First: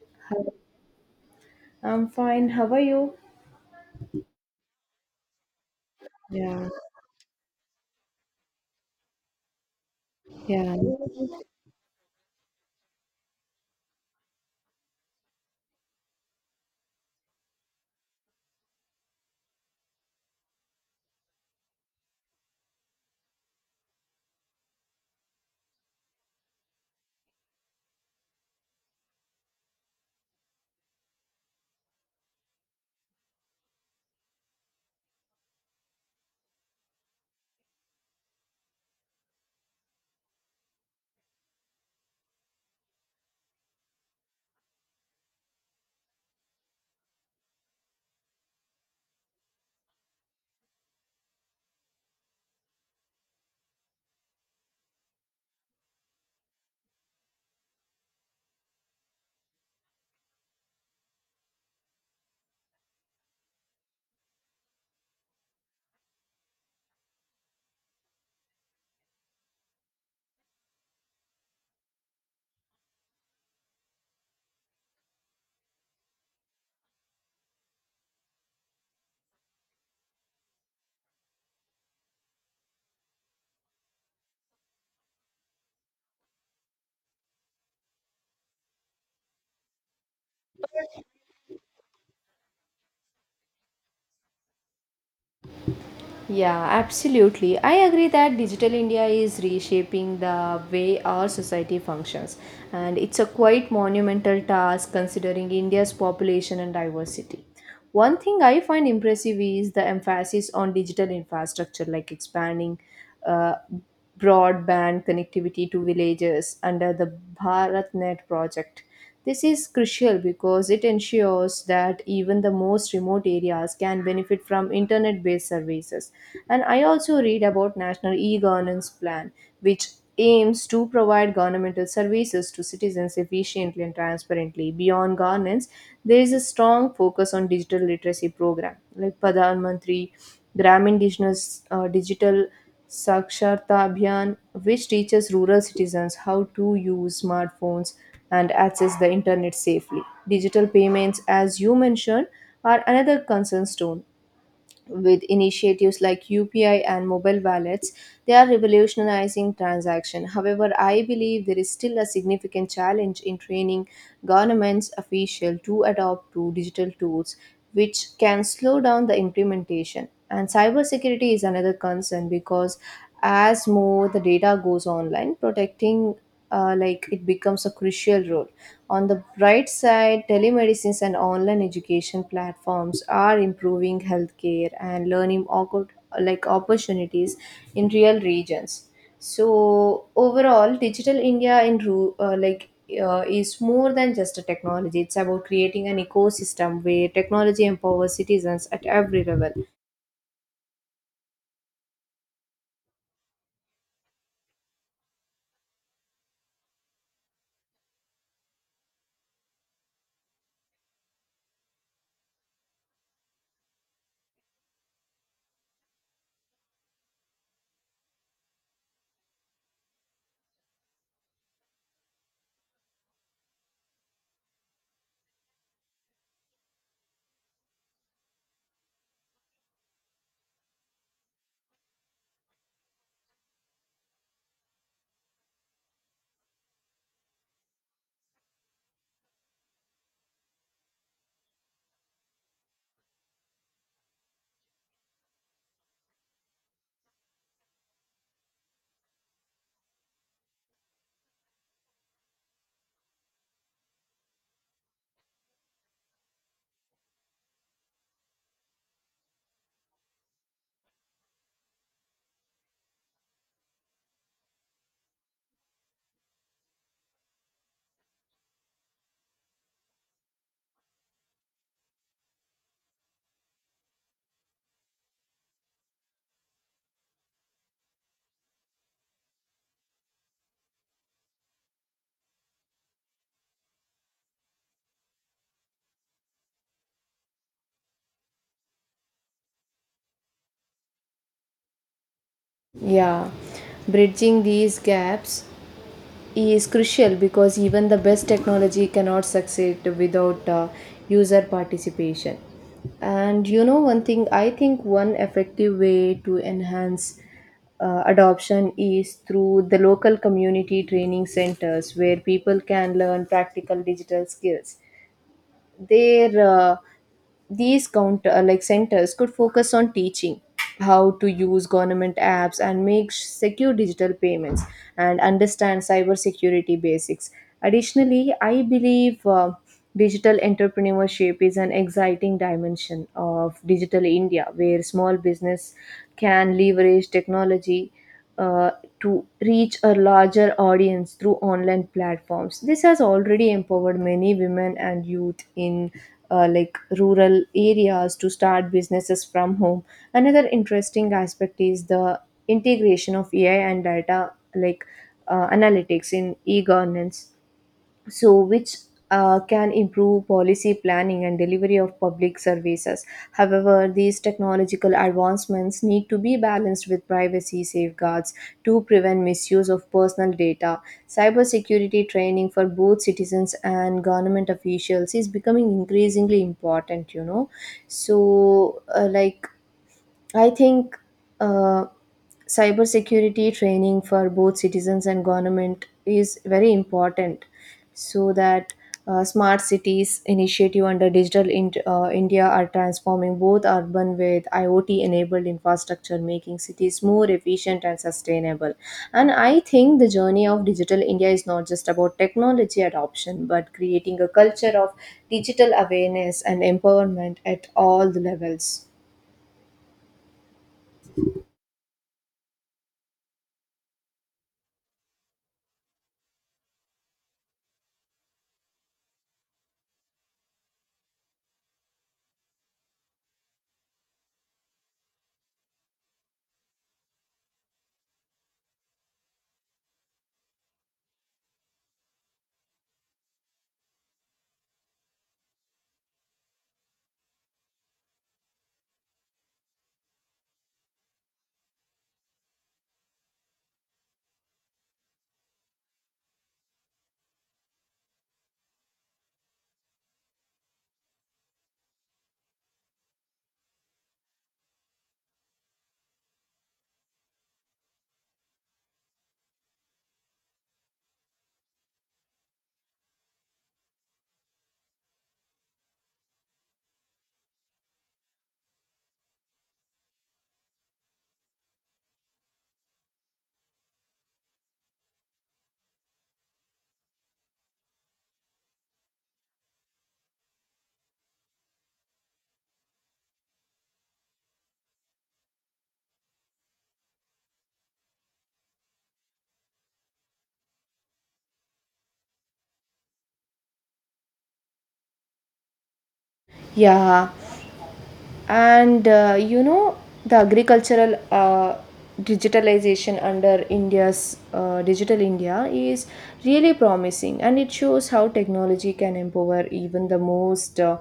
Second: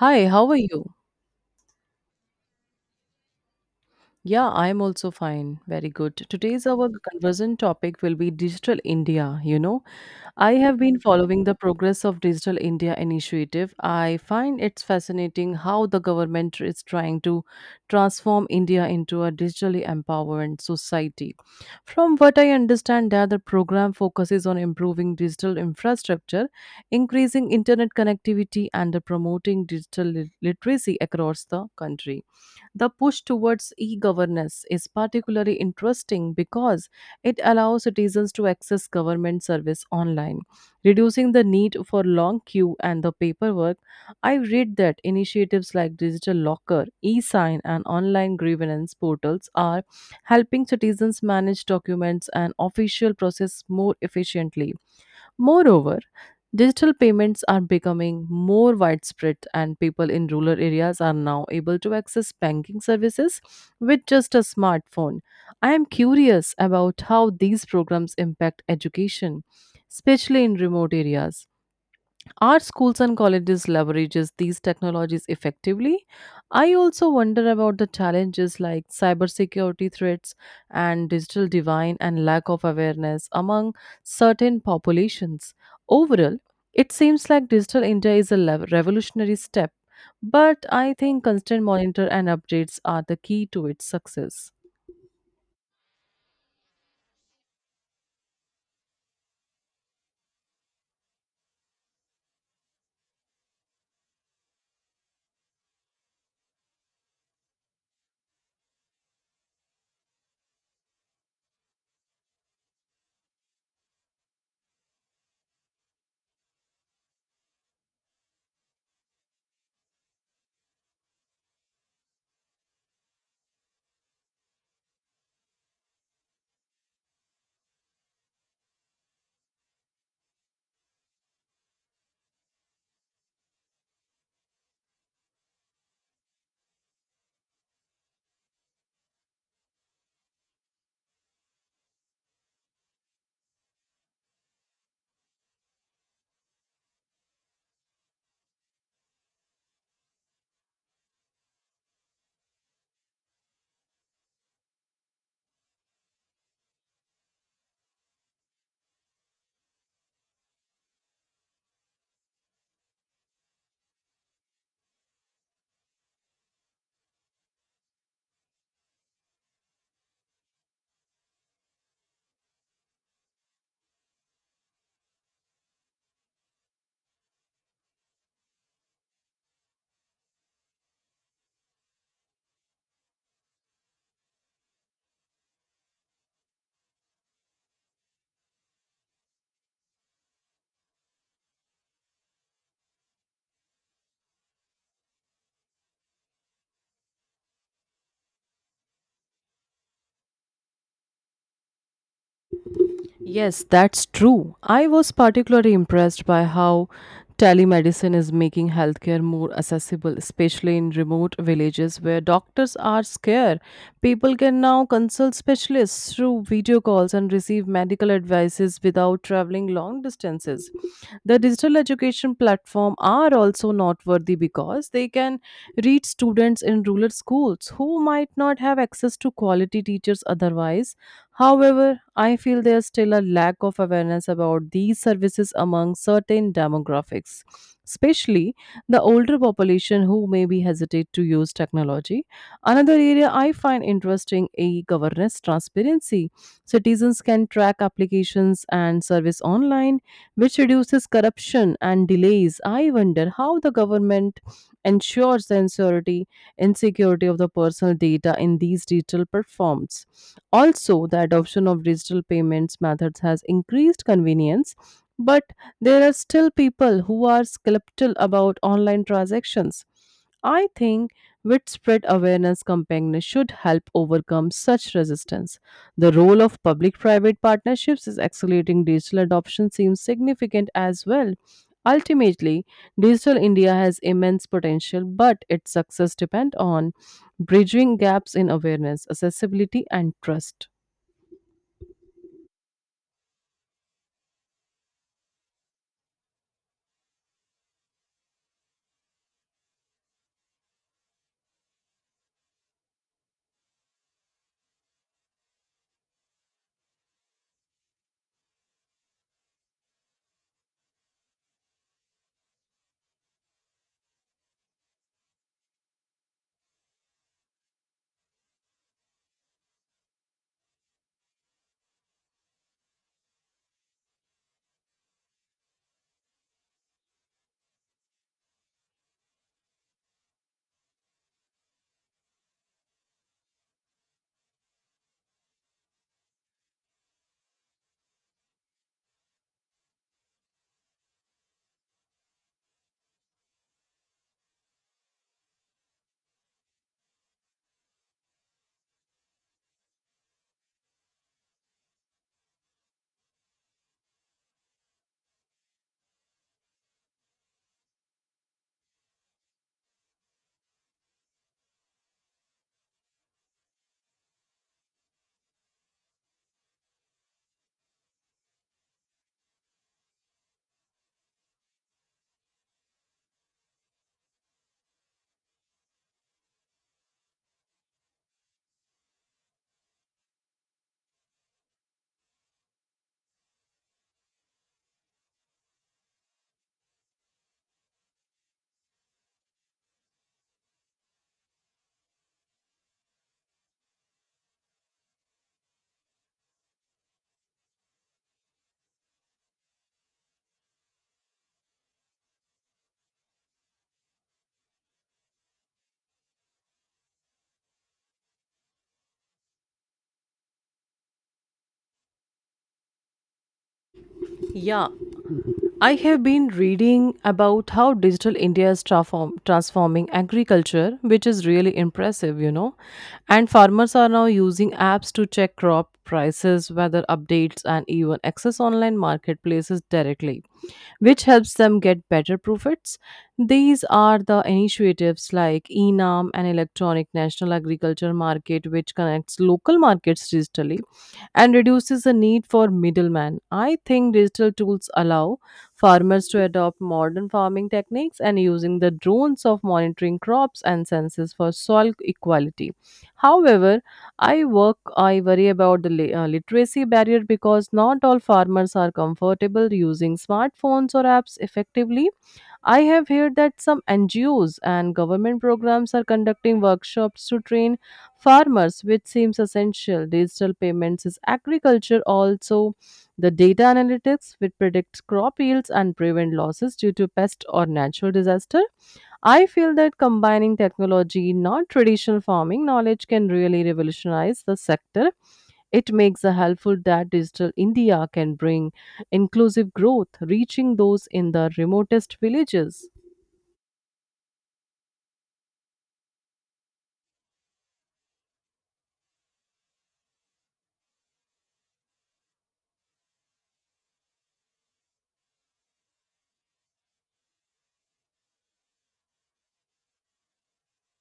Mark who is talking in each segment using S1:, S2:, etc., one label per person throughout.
S1: Hi, how are you?
S2: I'm fine. How are you?
S1: Yeah, I'm also fine. Very good. Today's our conversation topic will be Digital India. I have been following the progress of Digital India initiative. I find it's fascinating how the government is trying to transform India into a digitally empowered society. From what I understand that the program focuses on improving digital infrastructure, increasing internet connectivity and promoting literacy across the country. The push towards e governance is particularly interesting because it allows citizens to access government service online, reducing the need for long queue and the paperwork. I read that initiatives like Digital Locker, e-sign, and online grievance portals are helping citizens manage documents and official process more efficiently. Moreover, digital payments are becoming more widespread, and people in rural areas are now able to access banking services with just a smartphone. I am curious about how these programs impact education, especially in remote areas. Are schools and colleges leverages these technologies effectively? I also wonder about the challenges like cybersecurity threats and digital divide, and lack of awareness among certain populations. Overall, it seems like digital India is a revolutionary step, but I think constant monitor and updates are the key to its success.
S2: Yeah, absolutely. I agree that digital India is reshaping the way our society functions, and it's a quite monumental task considering India's population and diversity. One thing I find impressive is the emphasis on digital infrastructure, like expanding uh, broadband connectivity to villages under the BharatNet project. This is crucial because it ensures that even the most remote areas can benefit from internet based services. And I also read about National e governance plan, which aims to provide governmental services to citizens efficiently and transparently. Beyond governance, there is a strong focus on digital literacy program like Pradhan Mantri Gramin Digital, Digital Saksharta Abhiyan, which teaches rural citizens how to use smartphones and access the internet safely. Digital payments, as you mentioned, are another concern stone with initiatives like UPI and mobile wallets, they are revolutionizing transaction. However, I believe there is still a significant challenge in training governments official to adopt to digital tools, which can slow down the implementation. And cybersecurity is another concern because as more the data goes online, protecting it becomes a crucial role. On the bright side, telemedicines and online education platforms are improving healthcare and learning opportunities in real regions. So overall, digital India in ru- like is more than just a technology. It's about creating an ecosystem where technology empowers citizens at every level.
S1: Yes, that's true. I was particularly impressed by how telemedicine is making healthcare more accessible, especially in remote villages where doctors are scarce. People can now consult specialists through video calls and receive medical advices without traveling long distances. The digital education platform are also noteworthy because they can reach students in rural schools who might not have access to quality teachers otherwise. However, I feel there's still a lack of awareness about these services among certain demographics, especially the older population who maybe hesitate to use technology. Another area I find interesting is governance transparency. Citizens can track applications and service online, which reduces corruption and delays. I wonder how the government ensures the security and security of the personal data in these digital platforms. Also, the adoption of digital payments methods has increased convenience, but there are still people who are skeptical about online transactions. I think widespread awareness campaigns should help overcome such resistance. The role of public private partnerships is accelerating digital adoption seems significant as well. Ultimately, digital India has immense potential, but its success depends on bridging gaps in awareness, accessibility, and trust.
S2: Yeah, bridging these gaps is crucial because even the best technology cannot succeed without user participation. And you know, one thing I think one effective way to enhance adoption is through the local community training centers where people can learn practical digital skills their these counter like centers could focus on teaching how to use government apps and make secure digital payments and understand cybersecurity basics. Additionally, I believe digital entrepreneurship is an exciting dimension of digital India where small business can leverage technology uh, to reach a larger audience through online platforms. This has already empowered many women and youth in rural areas to start businesses from home. Another interesting aspect is the integration of AI and data analytics in e-governance, which can improve policy planning and delivery of public services. However, these technological advancements need to be balanced with privacy safeguards to prevent misuse of personal data. Cybersecurity training for both citizens and government officials is becoming increasingly important, you know. So, I think uh, cybersecurity training for both citizens and government is very important so that smart cities initiative under digital India are transforming both urban with IoT enabled infrastructure, making cities more efficient and sustainable. And I think the journey of digital India is not just about technology adoption, but creating a culture of digital awareness and empowerment at all the levels.
S1: Yeah, I have been reading about how digital India is transforming agriculture, which is really impressive, And farmers are now using apps to check crop prices, weather updates, and even access online marketplaces directly, which helps them get better profits. These are the initiatives like ENAM, an electronic national agriculture market, which connects local markets digitally and reduces the need for middlemen. I think digital tools allow farmers to adopt modern farming techniques and using the drones of monitoring crops and sensors for soil equality. However, I worry about the literacy barrier because not all farmers are comfortable using smartphones or apps effectively. I have heard that some NGOs and government programs are conducting workshops to train farmers, which seems essential. Digital payments is agriculture also. The data analytics, which predicts crop yields and prevent losses due to pest or natural disaster. I feel that combining technology, non traditional farming knowledge can really revolutionize the sector. It makes a helpful that Digital India can bring inclusive growth, reaching those in the remotest villages.
S2: Yeah, and you know, the agricultural digitalization under India's digital India is really promising, and it shows how technology can empower even the most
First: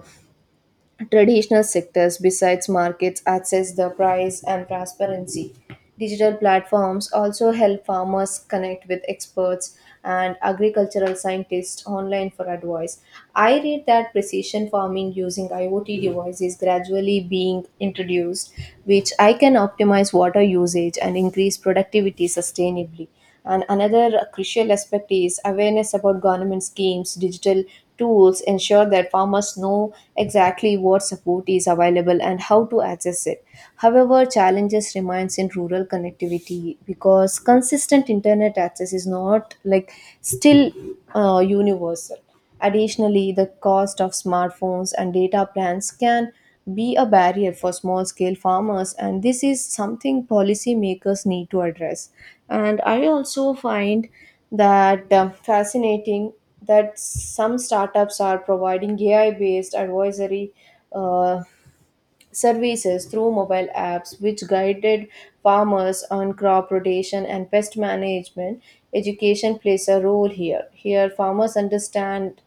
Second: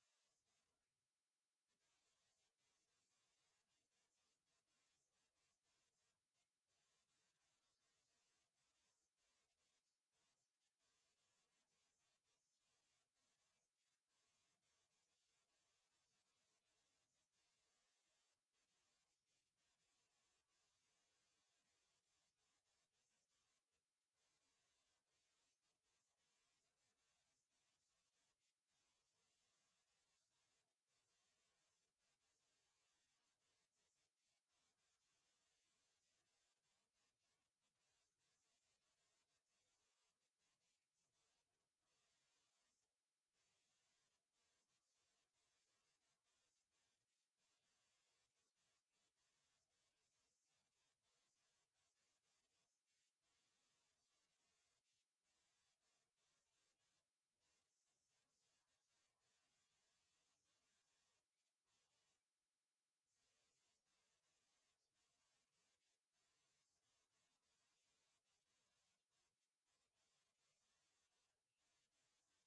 S2: traditional sectors. Besides markets access the price and transparency. Digital platforms also help farmers connect with experts and agricultural scientists online for advice. I read that precision farming using IoT devices gradually being introduced, which I can optimize water usage and increase productivity sustainably. And another crucial aspect is awareness about government schemes, digital tools ensure that farmers know exactly what support is available and how to access it. However, challenges remains in rural connectivity because consistent internet access is not like still universal. Additionally, the cost of smartphones and data plans can be a barrier for small scale farmers, and this is something policymakers need to address. And I also find that fascinating that some startups are providing AI based advisory Uh, services through mobile apps which guided farmers on crop rotation and pest management. Education plays a role here. Here farmers understand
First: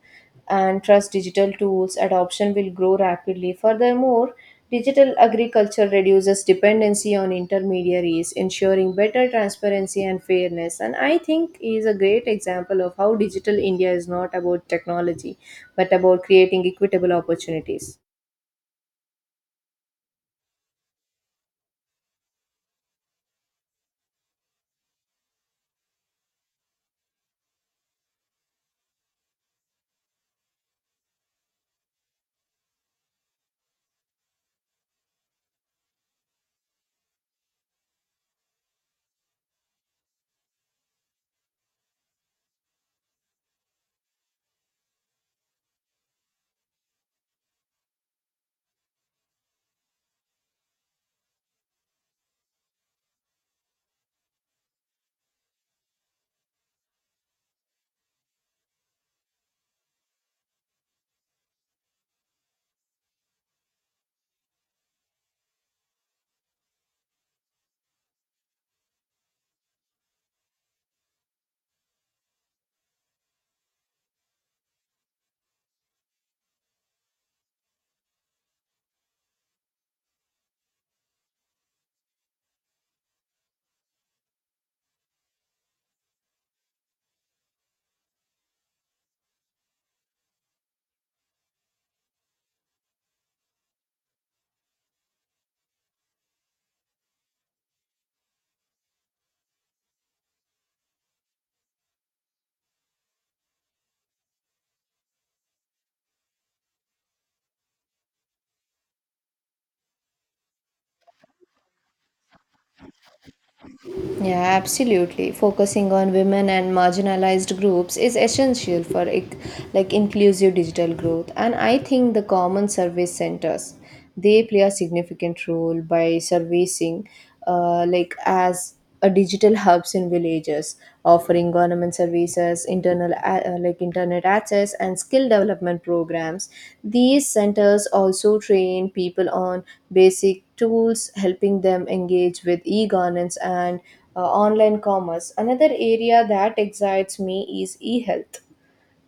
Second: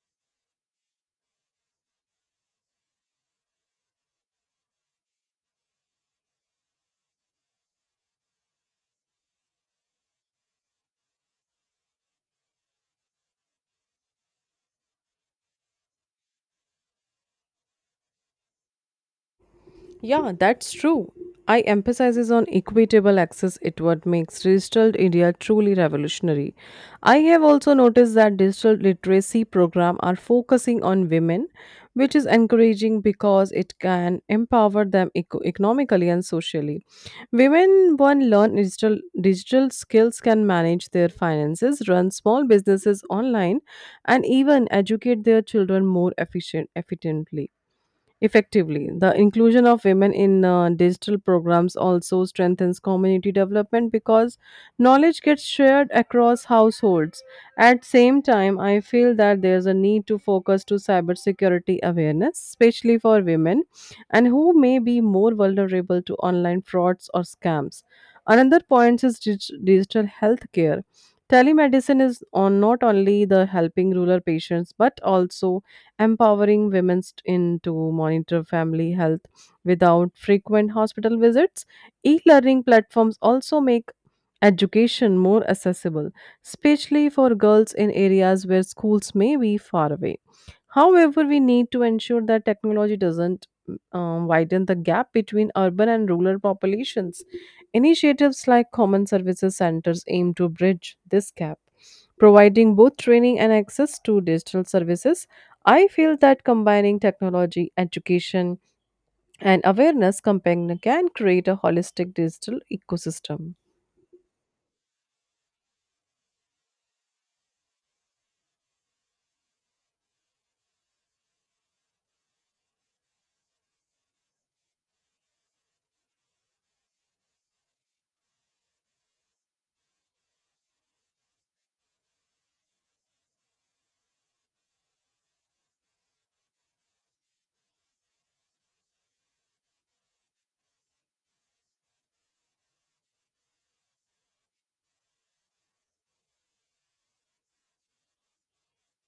S2: and trust digital tools adoption will grow rapidly. Furthermore, digital agriculture reduces dependency on intermediaries, ensuring better transparency and fairness. And I think is a great example of how digital India is not about technology but about creating equitable opportunities.
S1: Yeah, that's true. I emphasizes on equitable access it what makes digital India truly revolutionary. I have also noticed that digital literacy program are focusing on women, which is encouraging because it can empower them economically and socially. Women one learn digital skills can manage their finances, run small businesses online, and even educate their children more efficient efficiently. Effectively, the inclusion of women in digital programs also strengthens community development because knowledge gets shared across households. At same time, I feel that there's a need to focus to cybersecurity awareness, especially for women and who may be more vulnerable to online frauds or scams. Another point is digital healthcare. Telemedicine is on not only the helping rural patients but also empowering women in to monitor family health without frequent hospital visits. E-learning platforms also make education more accessible, especially for girls in areas where schools may be far away. However, we need to ensure that technology doesn't widen the gap between urban and rural populations. Initiatives like Common Services Centers aim to bridge this gap, providing both training and access to digital services. I feel that combining technology, education, and awareness campaign can create a holistic digital ecosystem.
S2: Yeah, absolutely. Focusing on women and marginalized groups is essential for inclusive digital growth, and I think the common service centers they play a significant role by servicing as a digital hubs in villages, offering government services, internal a- like internet access, and skill development programs. These centers also train people on basic tools, helping them engage with e-governance and online commerce. Another area that excites me is e-health,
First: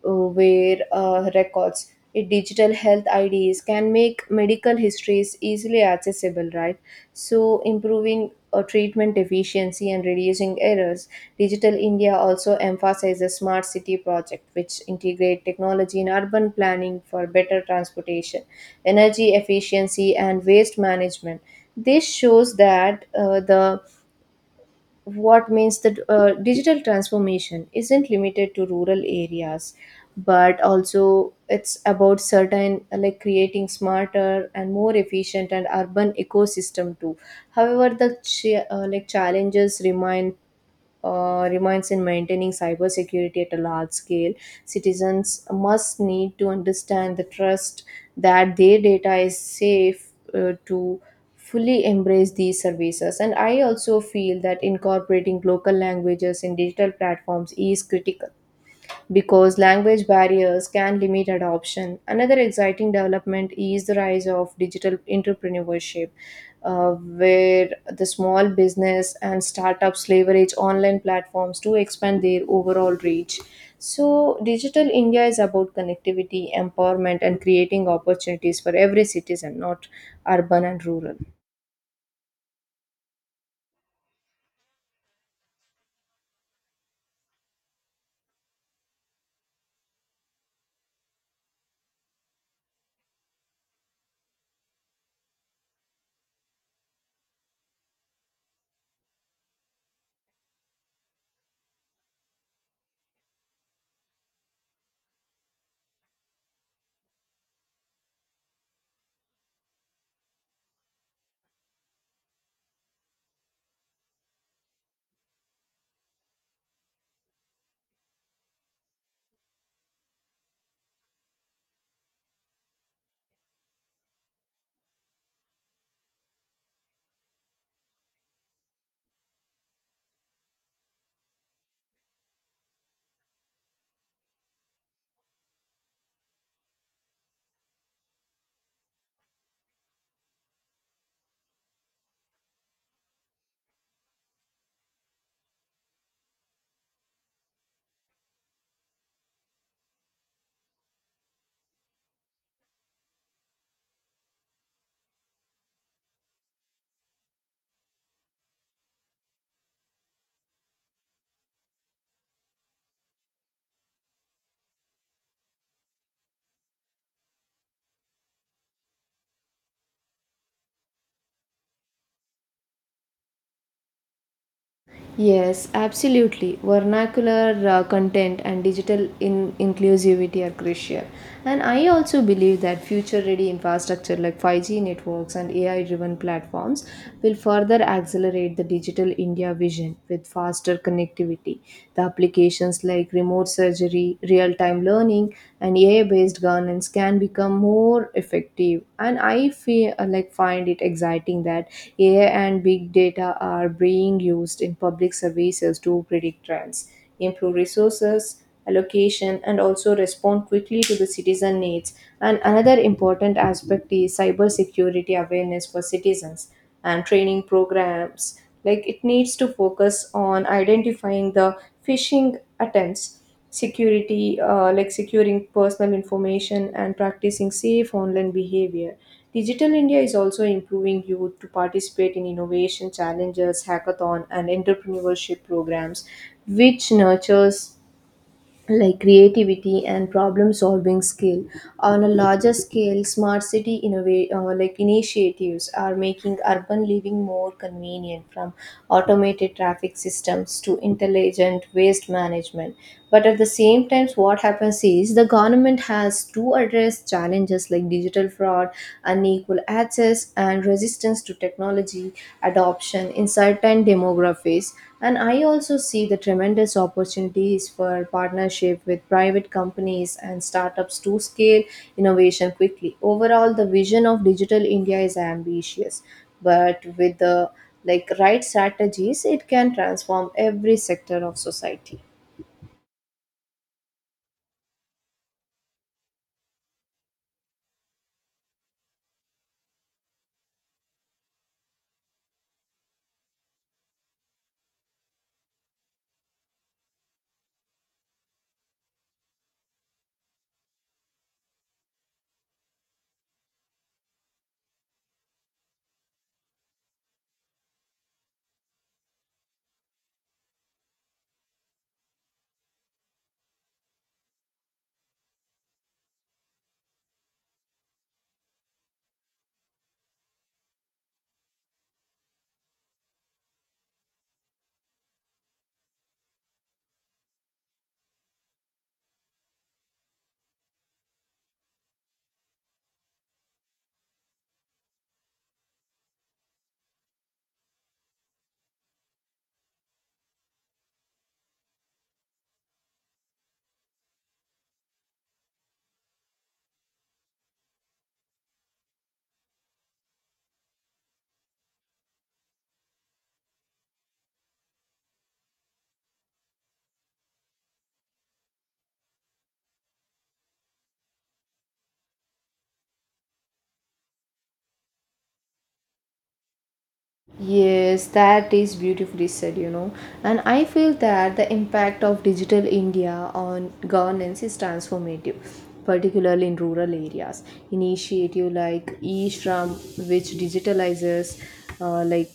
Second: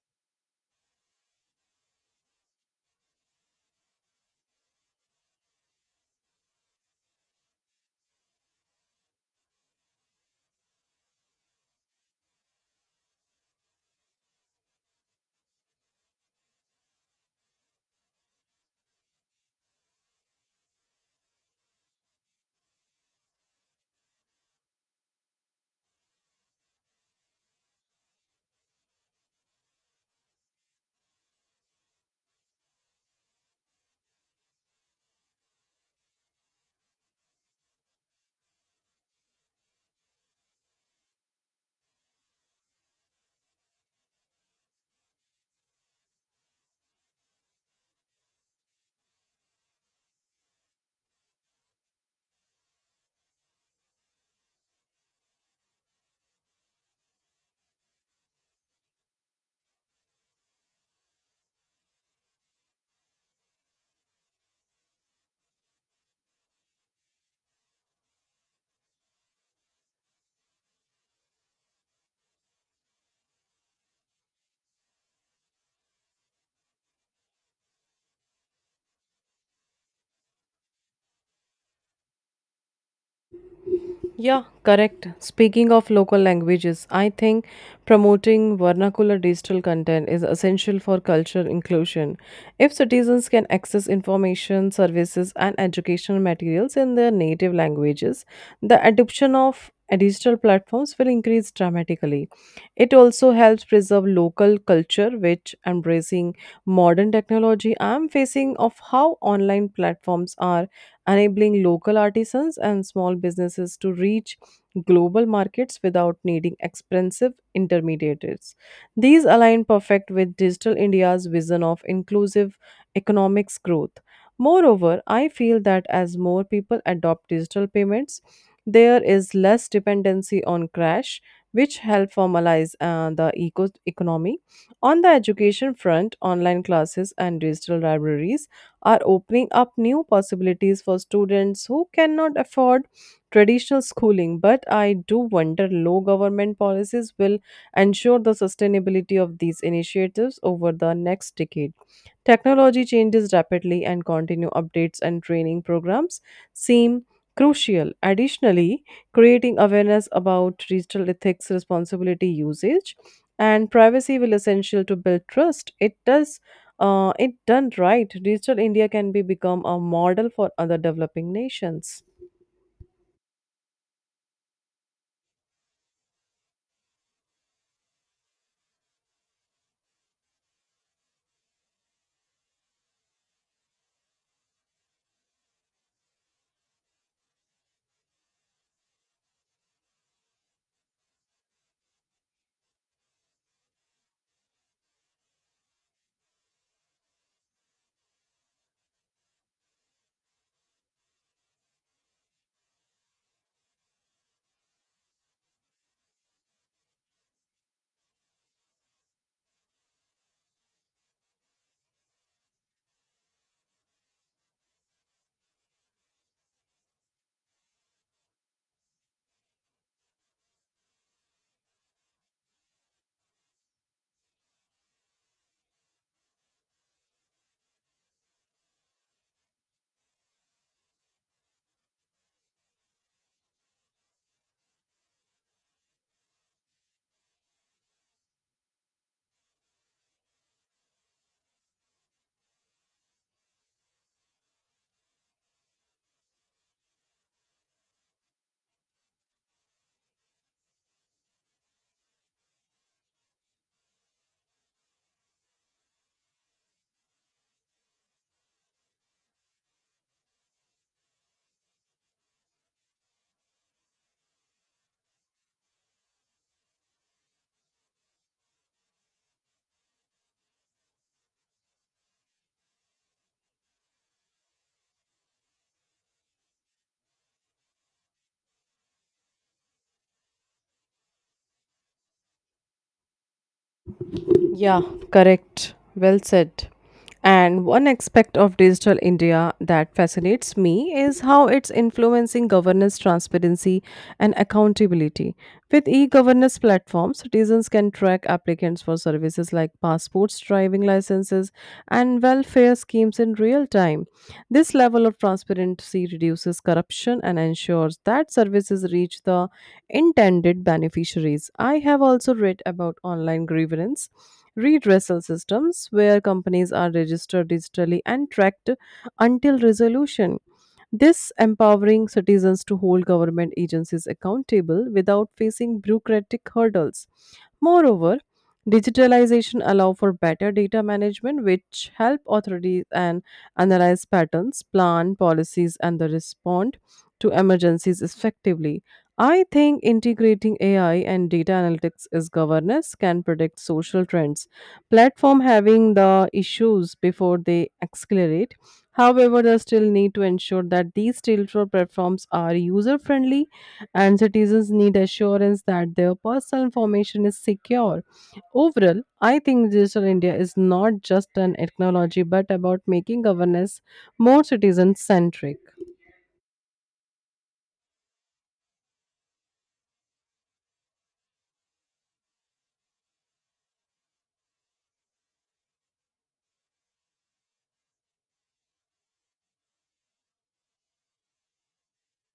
S2: where digital health IDs can make medical histories easily accessible, right? So improving treatment efficiency and reducing errors. Digital India also emphasizes smart city project, which integrate technology in urban planning for better transportation, energy efficiency, and waste management. This shows that the what means that digital transformation isn't limited to rural areas, but also it's about certain creating smarter and more efficient and urban ecosystem too. However, the challenges remains in maintaining cybersecurity at a large scale. Citizens must need to understand the trust that their data is safe to fully embrace these services. And I also feel that incorporating local languages in digital platforms is critical because language barriers can limit adoption. Another exciting development is the rise of digital entrepreneurship, where the small business and startups leverage online platforms to expand their overall reach. So, Digital India is about connectivity, empowerment, and creating opportunities for every citizen, not urban and rural.
S1: Yeah, correct. Speaking of local languages, I think promoting vernacular digital content is essential for cultural inclusion. If citizens can access information, services, and educational materials in their native languages, the adoption of digital platforms will increase dramatically. It also helps preserve local culture, which embracing modern technology, I am facing of how online platforms are enabling local artisans and small businesses to reach global markets without needing expensive intermediaries. These align perfect with Digital India's vision of inclusive economics growth. Moreover, I feel that as more people adopt digital payments, there is less dependency on cash, which help formalize the economy. On the education front, online classes and digital libraries are opening up new possibilities for students who cannot afford traditional schooling. But I do wonder low government policies will ensure the sustainability of these initiatives over the next decade. Technology changes rapidly and continue updates and training programs seem crucial. Additionally, creating awareness about digital ethics, responsibility usage, and privacy will essential to build trust. It done right, digital India can be become a model for other developing nations.
S2: Yes, absolutely. Vernacular content and digital inclusivity are crucial. And I also believe that future ready infrastructure like 5G networks and AI driven platforms will further accelerate the digital India vision with faster connectivity. The applications like remote surgery, real time learning, and AI based governance can become more effective. And I feel find it exciting that AI and big data are being used in public services to predict trends, improve resources allocation, and also respond quickly to the citizen needs. And another important aspect is cybersecurity awareness for citizens and training programs, like it needs to focus on identifying the phishing attempts, security, like securing personal information and practicing safe online behavior. Digital India is also improving youth to participate in innovation challenges, hackathon, and entrepreneurship programs, which nurtures like creativity and problem solving skill. On a larger scale, smart city initiatives are making urban living more convenient, from automated traffic systems to intelligent waste management. But at the same time what happens is the government has to address challenges like digital fraud, unequal access, and resistance to technology adoption in certain demographics. And I also see the tremendous opportunities for partnership with private companies and startups to scale innovation quickly. Overall, the vision of Digital India is ambitious, but with the like right strategies, it can transform every sector of society.
S1: Yeah, correct. Well said. And one aspect of digital India that fascinates me is how it's influencing governance, transparency, and accountability. With e governance platforms, citizens can track applicants for services like passports, driving licenses, and welfare schemes in real time. This level of transparency reduces corruption and ensures that services reach the intended beneficiaries. I have also read about online grievance redressal systems where companies are registered digitally and tracked until resolution. This empowering citizens to hold government agencies accountable without facing bureaucratic hurdles. Moreover, Digitalization allow for better data management, which help authorities and analyze patterns, plan policies, and the respond to emergencies effectively. I think integrating AI and data analytics is governance can predict social trends. Platform having the issues before they accelerate. However, they still need to ensure that these digital platforms are user friendly and citizens need assurance that their personal information is secure. Overall, I think Digital India is not just an technology but about making governance more citizen centric.
S2: Yes, that is beautifully said, you know. And I feel that the impact of digital India on governance is transformative, particularly in rural areas. Initiative like eShram, which digitalizes uh, like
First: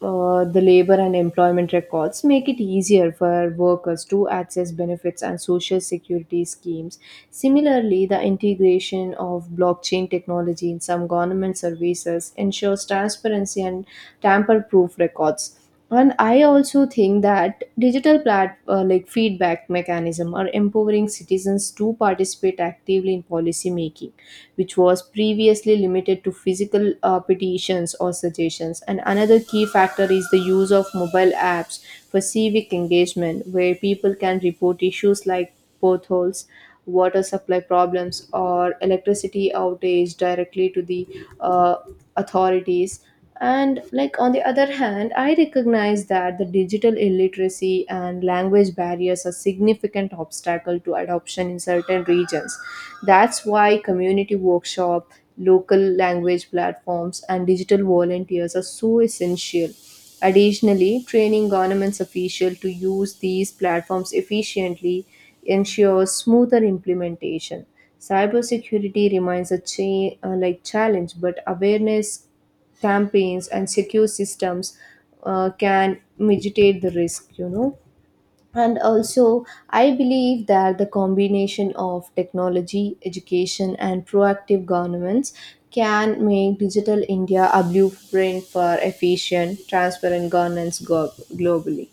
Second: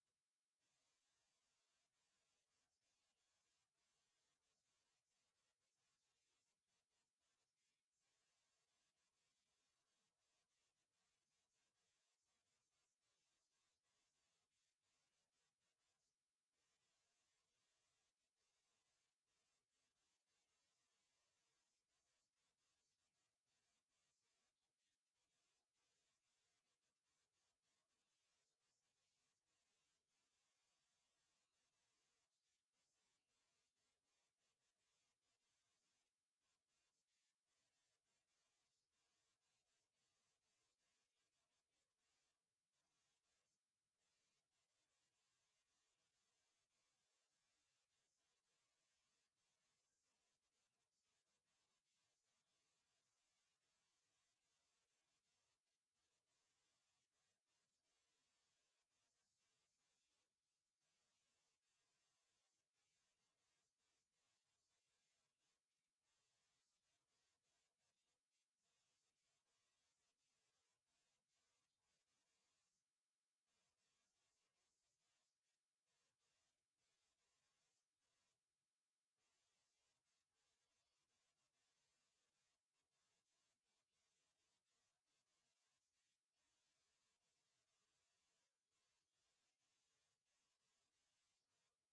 S2: the labor and employment records, make it easier for workers to access benefits and social security schemes. Similarly, the integration of blockchain technology in some government services ensures transparency and tamper proof records. And I also think that digital feedback mechanism are empowering citizens to participate actively in policy making, which was previously limited to physical petitions or suggestions. And another key factor is the use of mobile apps for civic engagement, where people can report issues like potholes, water supply problems, or electricity outage directly to the uh, authorities. And like on the other hand, I recognize that the digital illiteracy and language barriers are significant obstacle to adoption in certain regions. That's why community workshop, local language platforms and digital volunteers are so essential. Additionally, training governments official to use these platforms efficiently ensures smoother implementation. Cybersecurity remains a challenge, but awareness campaigns and secure systems can mitigate the risk, you know. And also I believe that the combination of technology education and proactive governments can make digital India a blueprint for efficient transparent governance globally.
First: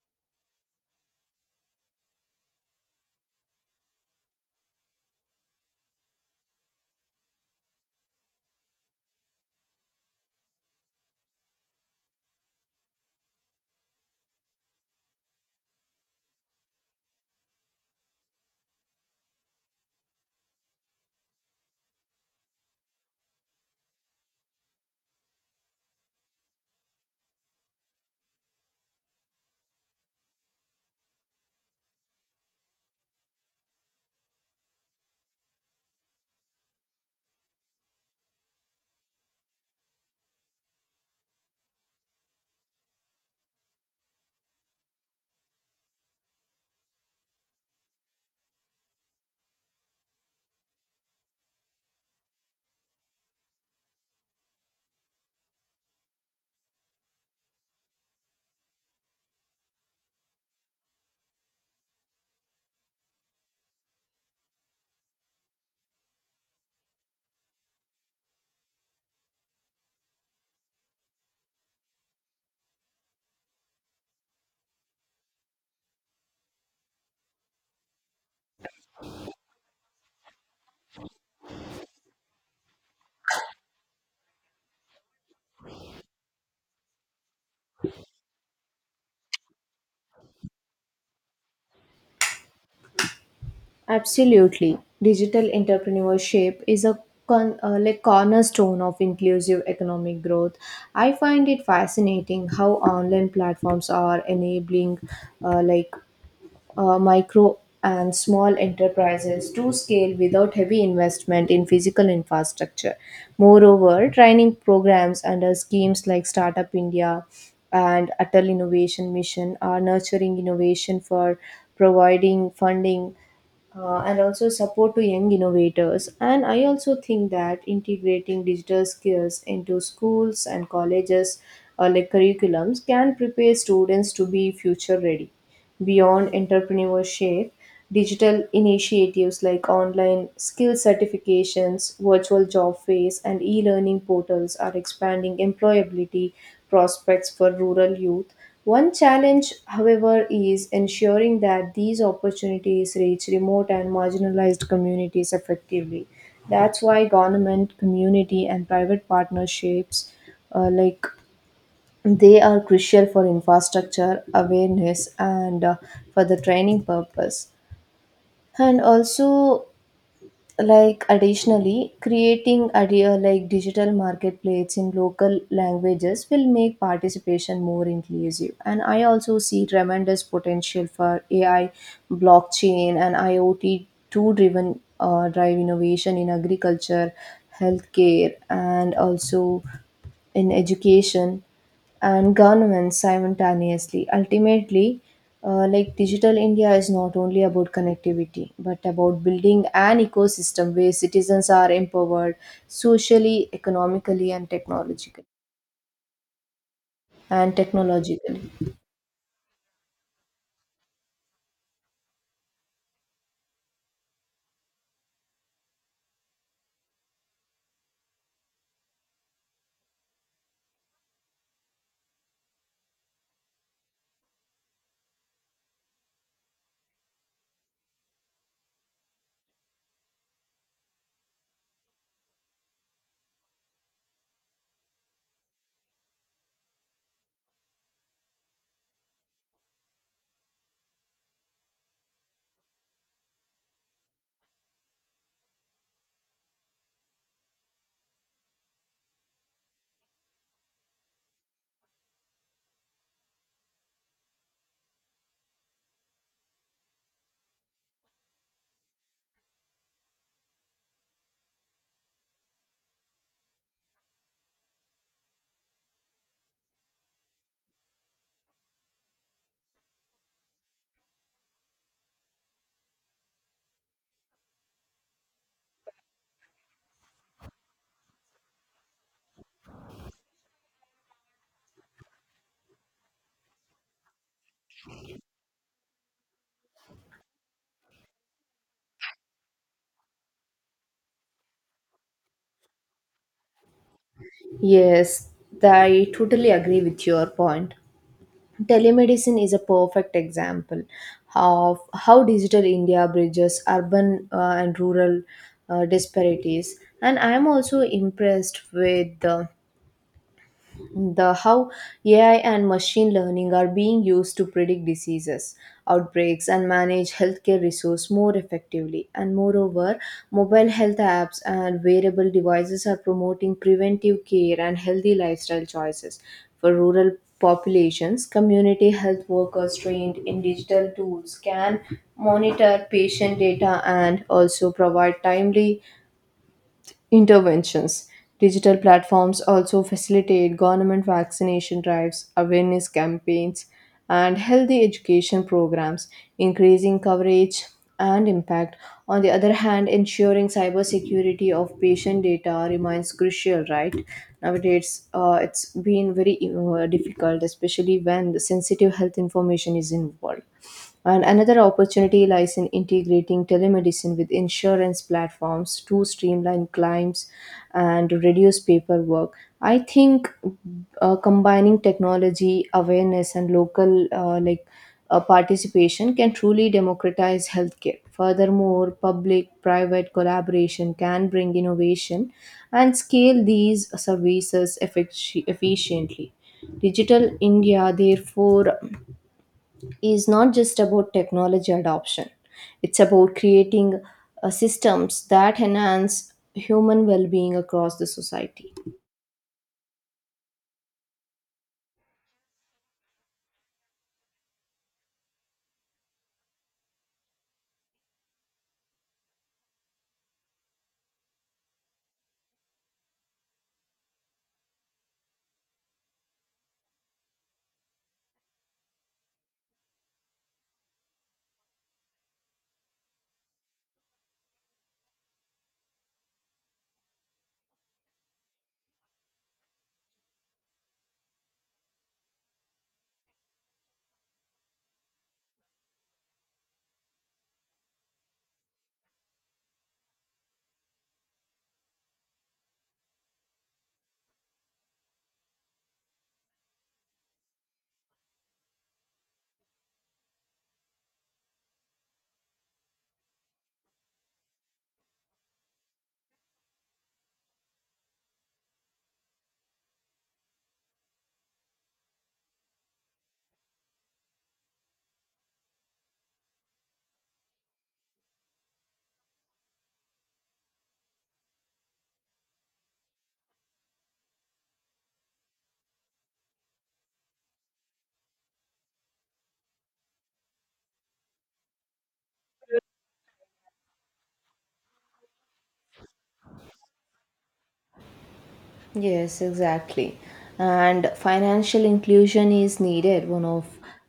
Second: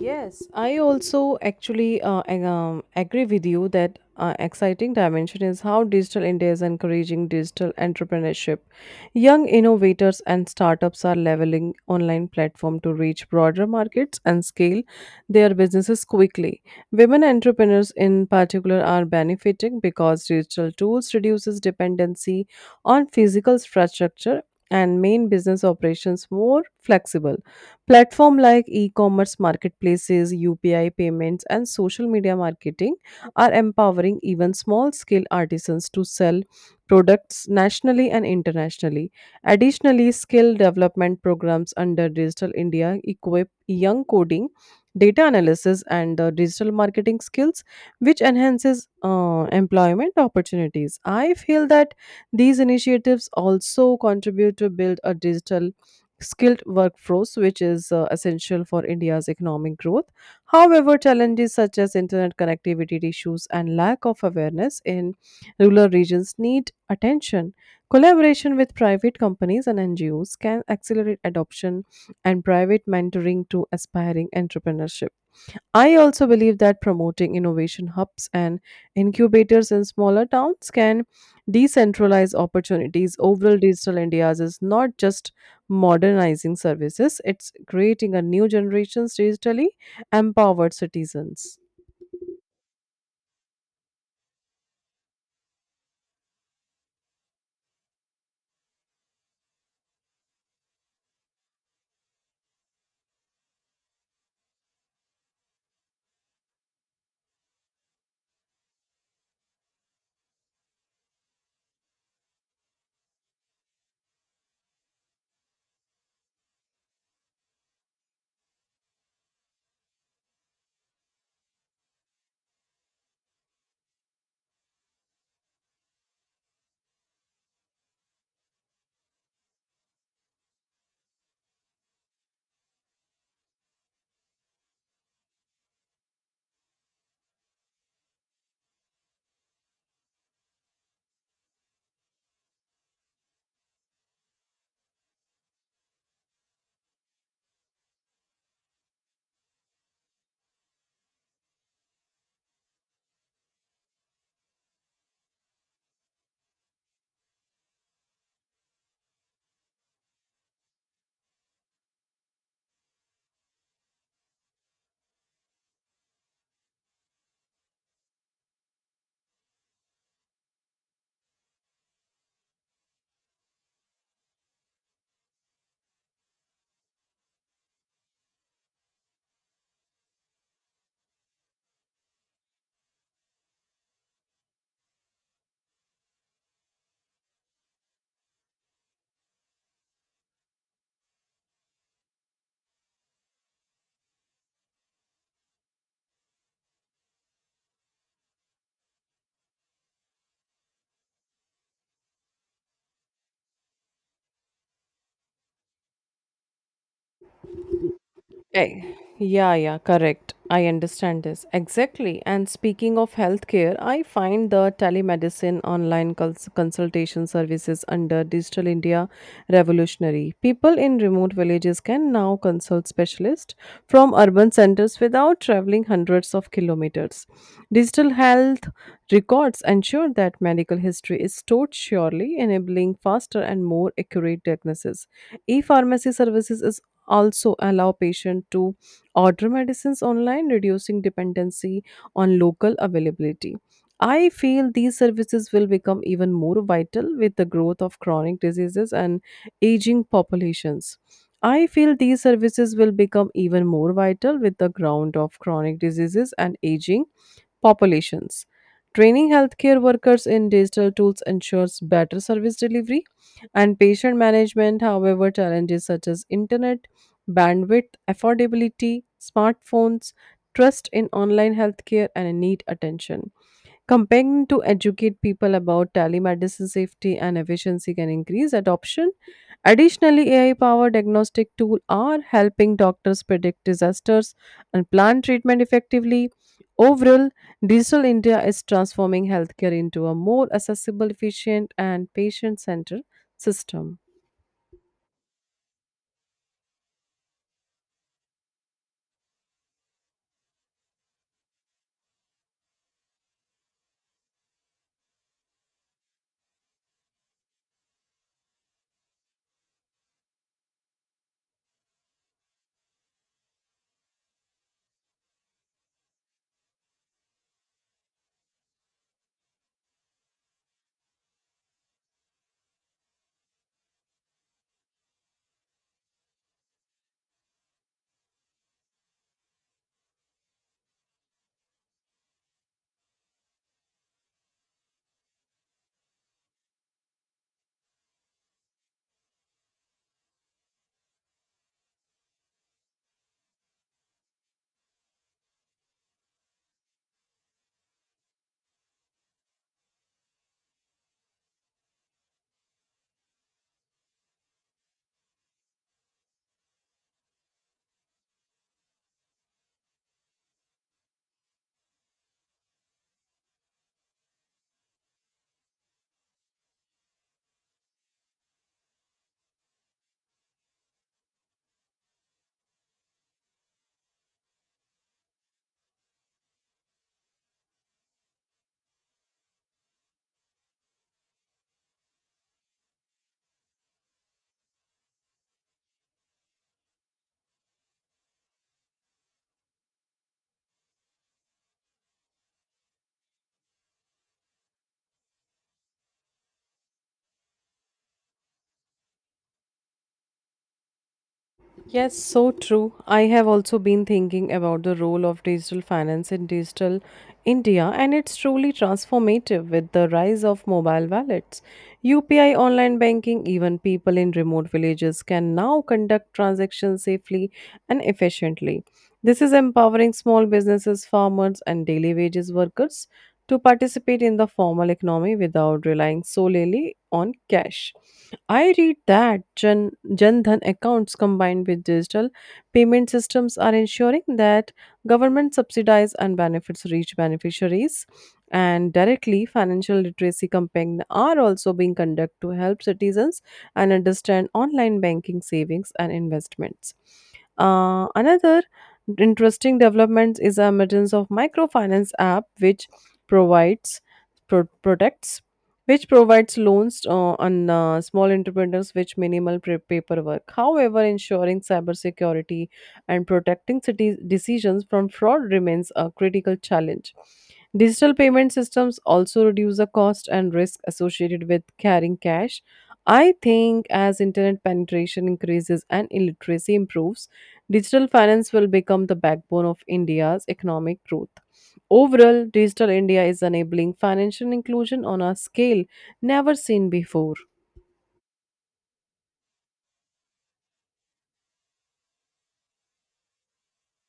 S1: Yes, I also actually agree with you that exciting dimension is how digital India is encouraging digital entrepreneurship. Young innovators and startups are leveling online platform to reach broader markets and scale their businesses quickly. Women entrepreneurs in particular are benefiting because digital tools reduces dependency on physical infrastructure and main business operations more flexible. Platform like e-commerce marketplaces, UPI payments, and social media marketing are empowering even small-scale artisans to sell products nationally and internationally. Additionally, skill development programs under Digital India equip young coding, data analysis, and digital marketing skills, which enhances employment opportunities. I feel that these initiatives also contribute to build a digital skilled workforce, which is essential for India's economic growth. However, challenges such as internet connectivity issues and lack of awareness in rural regions need attention. Collaboration with private companies and NGOs can accelerate adoption and private mentoring to aspiring entrepreneurship. I also believe that promoting innovation hubs and incubators in smaller towns can decentralize opportunities. Overall, Digital India's is not just modernizing services, it's creating a new generation's digitally empowered citizens.
S2: Absolutely. Digital entrepreneurship is a cornerstone of inclusive economic growth. I find it fascinating how online platforms are enabling uh, like micro and small enterprises to scale without heavy investment in physical infrastructure. Moreover, training programs under schemes like Startup India and Atal Innovation Mission are nurturing innovation for providing funding and also support to young innovators. And I also think that integrating digital skills into schools and colleges curriculums can prepare students to be future ready. Beyond entrepreneurship, digital initiatives like online skill certifications, virtual job fairs, and e learning portals are expanding employability prospects for rural youth. One challenge, however, is ensuring that these opportunities reach remote and marginalized communities effectively. That's why government, community, and private partnerships uh, like they are crucial for infrastructure awareness and for the training purpose. And also like additionally, creating idea like digital marketplace in local languages will make participation more inclusive. And I also see tremendous potential for AI, blockchain, and IoT to drive innovation in agriculture, healthcare, and also in education and governments simultaneously. Ultimately, digital India is not only about connectivity but about building an ecosystem where citizens are empowered socially, economically, and technologically. And technologically,
S1: Eh, Yeah, yeah, correct. I understand this. Exactly. And speaking of healthcare, I find the telemedicine online consultation services under Digital India revolutionary. People in remote villages can now consult specialists from urban centers without traveling hundreds of kilometers. Digital health records ensure that medical history is stored surely, enabling faster and more accurate diagnosis. E-pharmacy services is also allow patient to order medicines online reducing dependency on local availability. I feel these services will become even more vital with the growth of chronic diseases and aging populations. I feel these services will become even more vital with the ground of chronic diseases and aging populations. Training healthcare workers in digital tools ensures better service delivery and patient management. However, challenges such as internet, bandwidth, affordability, smartphones, trust in online healthcare, and need attention. Campaigning to educate people about telemedicine safety and efficiency can increase adoption. Additionally, AI powered diagnostic tools are helping doctors predict disasters and plan treatment effectively. Overall, Digital India is transforming healthcare into a more accessible, efficient, and patient centered system.
S2: yes, I totally agree with your point. Telemedicine is a perfect example of how digital India bridges urban and rural disparities. And I am also impressed with. The how AI and machine learning are being used to predict diseases, outbreaks, and manage healthcare resource more effectively. And moreover, mobile health apps and wearable devices are promoting preventive care and healthy lifestyle choices for rural populations. Community health workers trained in digital tools can monitor patient data and also provide timely interventions. Digital platforms also facilitate government vaccination drives, awareness campaigns, and healthy education programs, increasing coverage and impact. On the other hand, ensuring cybersecurity of patient data remains crucial, right? Nowadays, it's been very difficult, especially when the sensitive health information is involved. And another opportunity lies in integrating telemedicine with insurance platforms to streamline claims and reduce paperwork. I think combining technology awareness and local participation can truly democratize healthcare. Furthermore, public-private collaboration can bring innovation and scale these services efficiently. Digital India, therefore is not just about technology adoption. It's about creating systems that enhance human well-being across the society.
S1: Yes, so true. I have also been thinking about the role of digital finance in digital India, and it's truly transformative with the rise of mobile wallets. UPI online banking, even people in remote villages can now conduct transactions safely and efficiently. This is empowering small businesses, farmers, and daily wages workers to participate in the formal economy without relying solely on cash. I read that Jan Dhan accounts combined with digital payment systems are ensuring that government subsidies and benefits reach beneficiaries. And directly, financial literacy campaigns are also being conducted to help citizens and understand online banking, savings, and investments. Another interesting development is the emergence of microfinance app, provides products which provides loans on small entrepreneurs with minimal paperwork. However, ensuring cybersecurity and protecting city decisions from fraud remains a critical challenge. Digital payment systems also reduce the cost and risk associated with carrying cash. I think as internet penetration increases and illiteracy improves, digital finance will become the backbone of India's economic growth. Overall, Digital India is enabling financial inclusion on a scale never seen before.
S2: Yes, exactly. And financial inclusion is needed. One of,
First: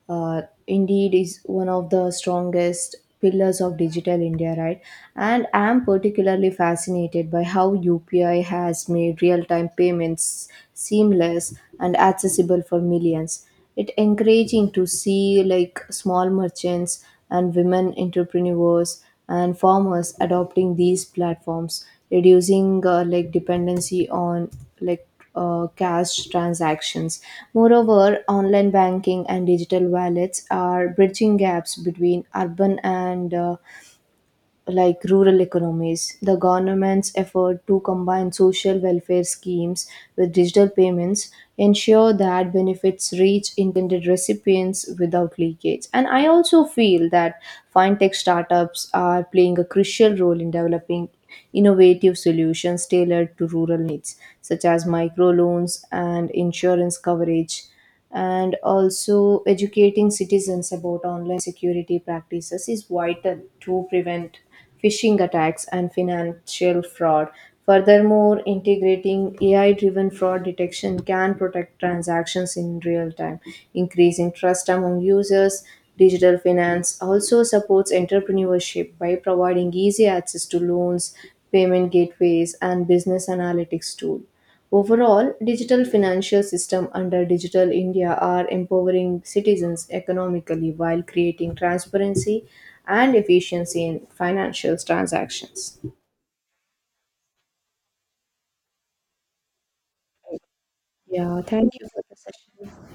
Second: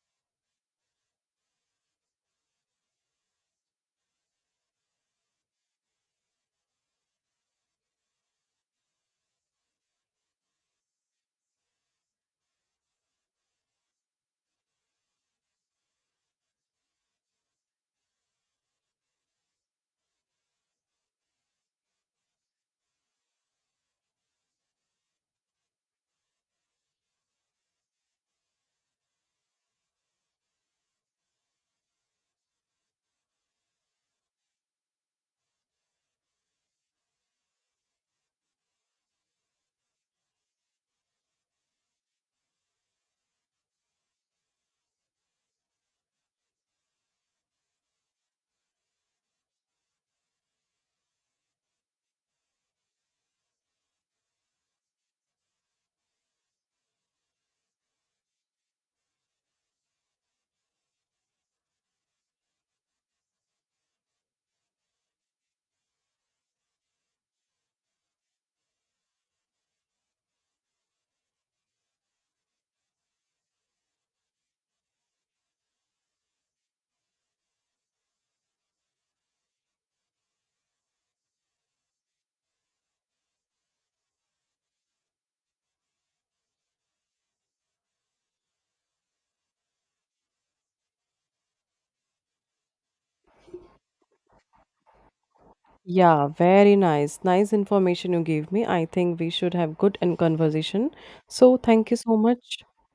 S2: indeed, is one of the strongest pillars of digital India, right? And I'm particularly fascinated by how UPI has made real time payments seamless and accessible for millions. It' encouraging to see like small merchants and women entrepreneurs and farmers adopting these platforms, reducing dependency on like cash transactions. Moreover, online banking and digital wallets are bridging gaps between urban and rural economies. The government's effort to combine social welfare schemes with digital payments ensure that benefits reach intended recipients without leakage. And I also feel that fintech startups are playing a crucial role in developing innovative solutions tailored to rural needs, such as microloans and insurance coverage. And also educating citizens about online security practices is vital to prevent phishing attacks and financial fraud. Furthermore, integrating AI driven fraud detection can protect transactions in real time, increasing trust among users. Digital finance also supports entrepreneurship by providing easy access to loans, payment gateways, and business analytics tools. Overall, digital financial system under Digital India are empowering citizens economically while creating transparency and efficiency in financial transactions.
S1: Yeah, very nice. Nice information you gave me. I think we should have good and conversation.
S2: Yeah,
S1: So
S2: thank you
S1: thank you
S2: for
S1: so
S2: the
S1: much.
S2: session.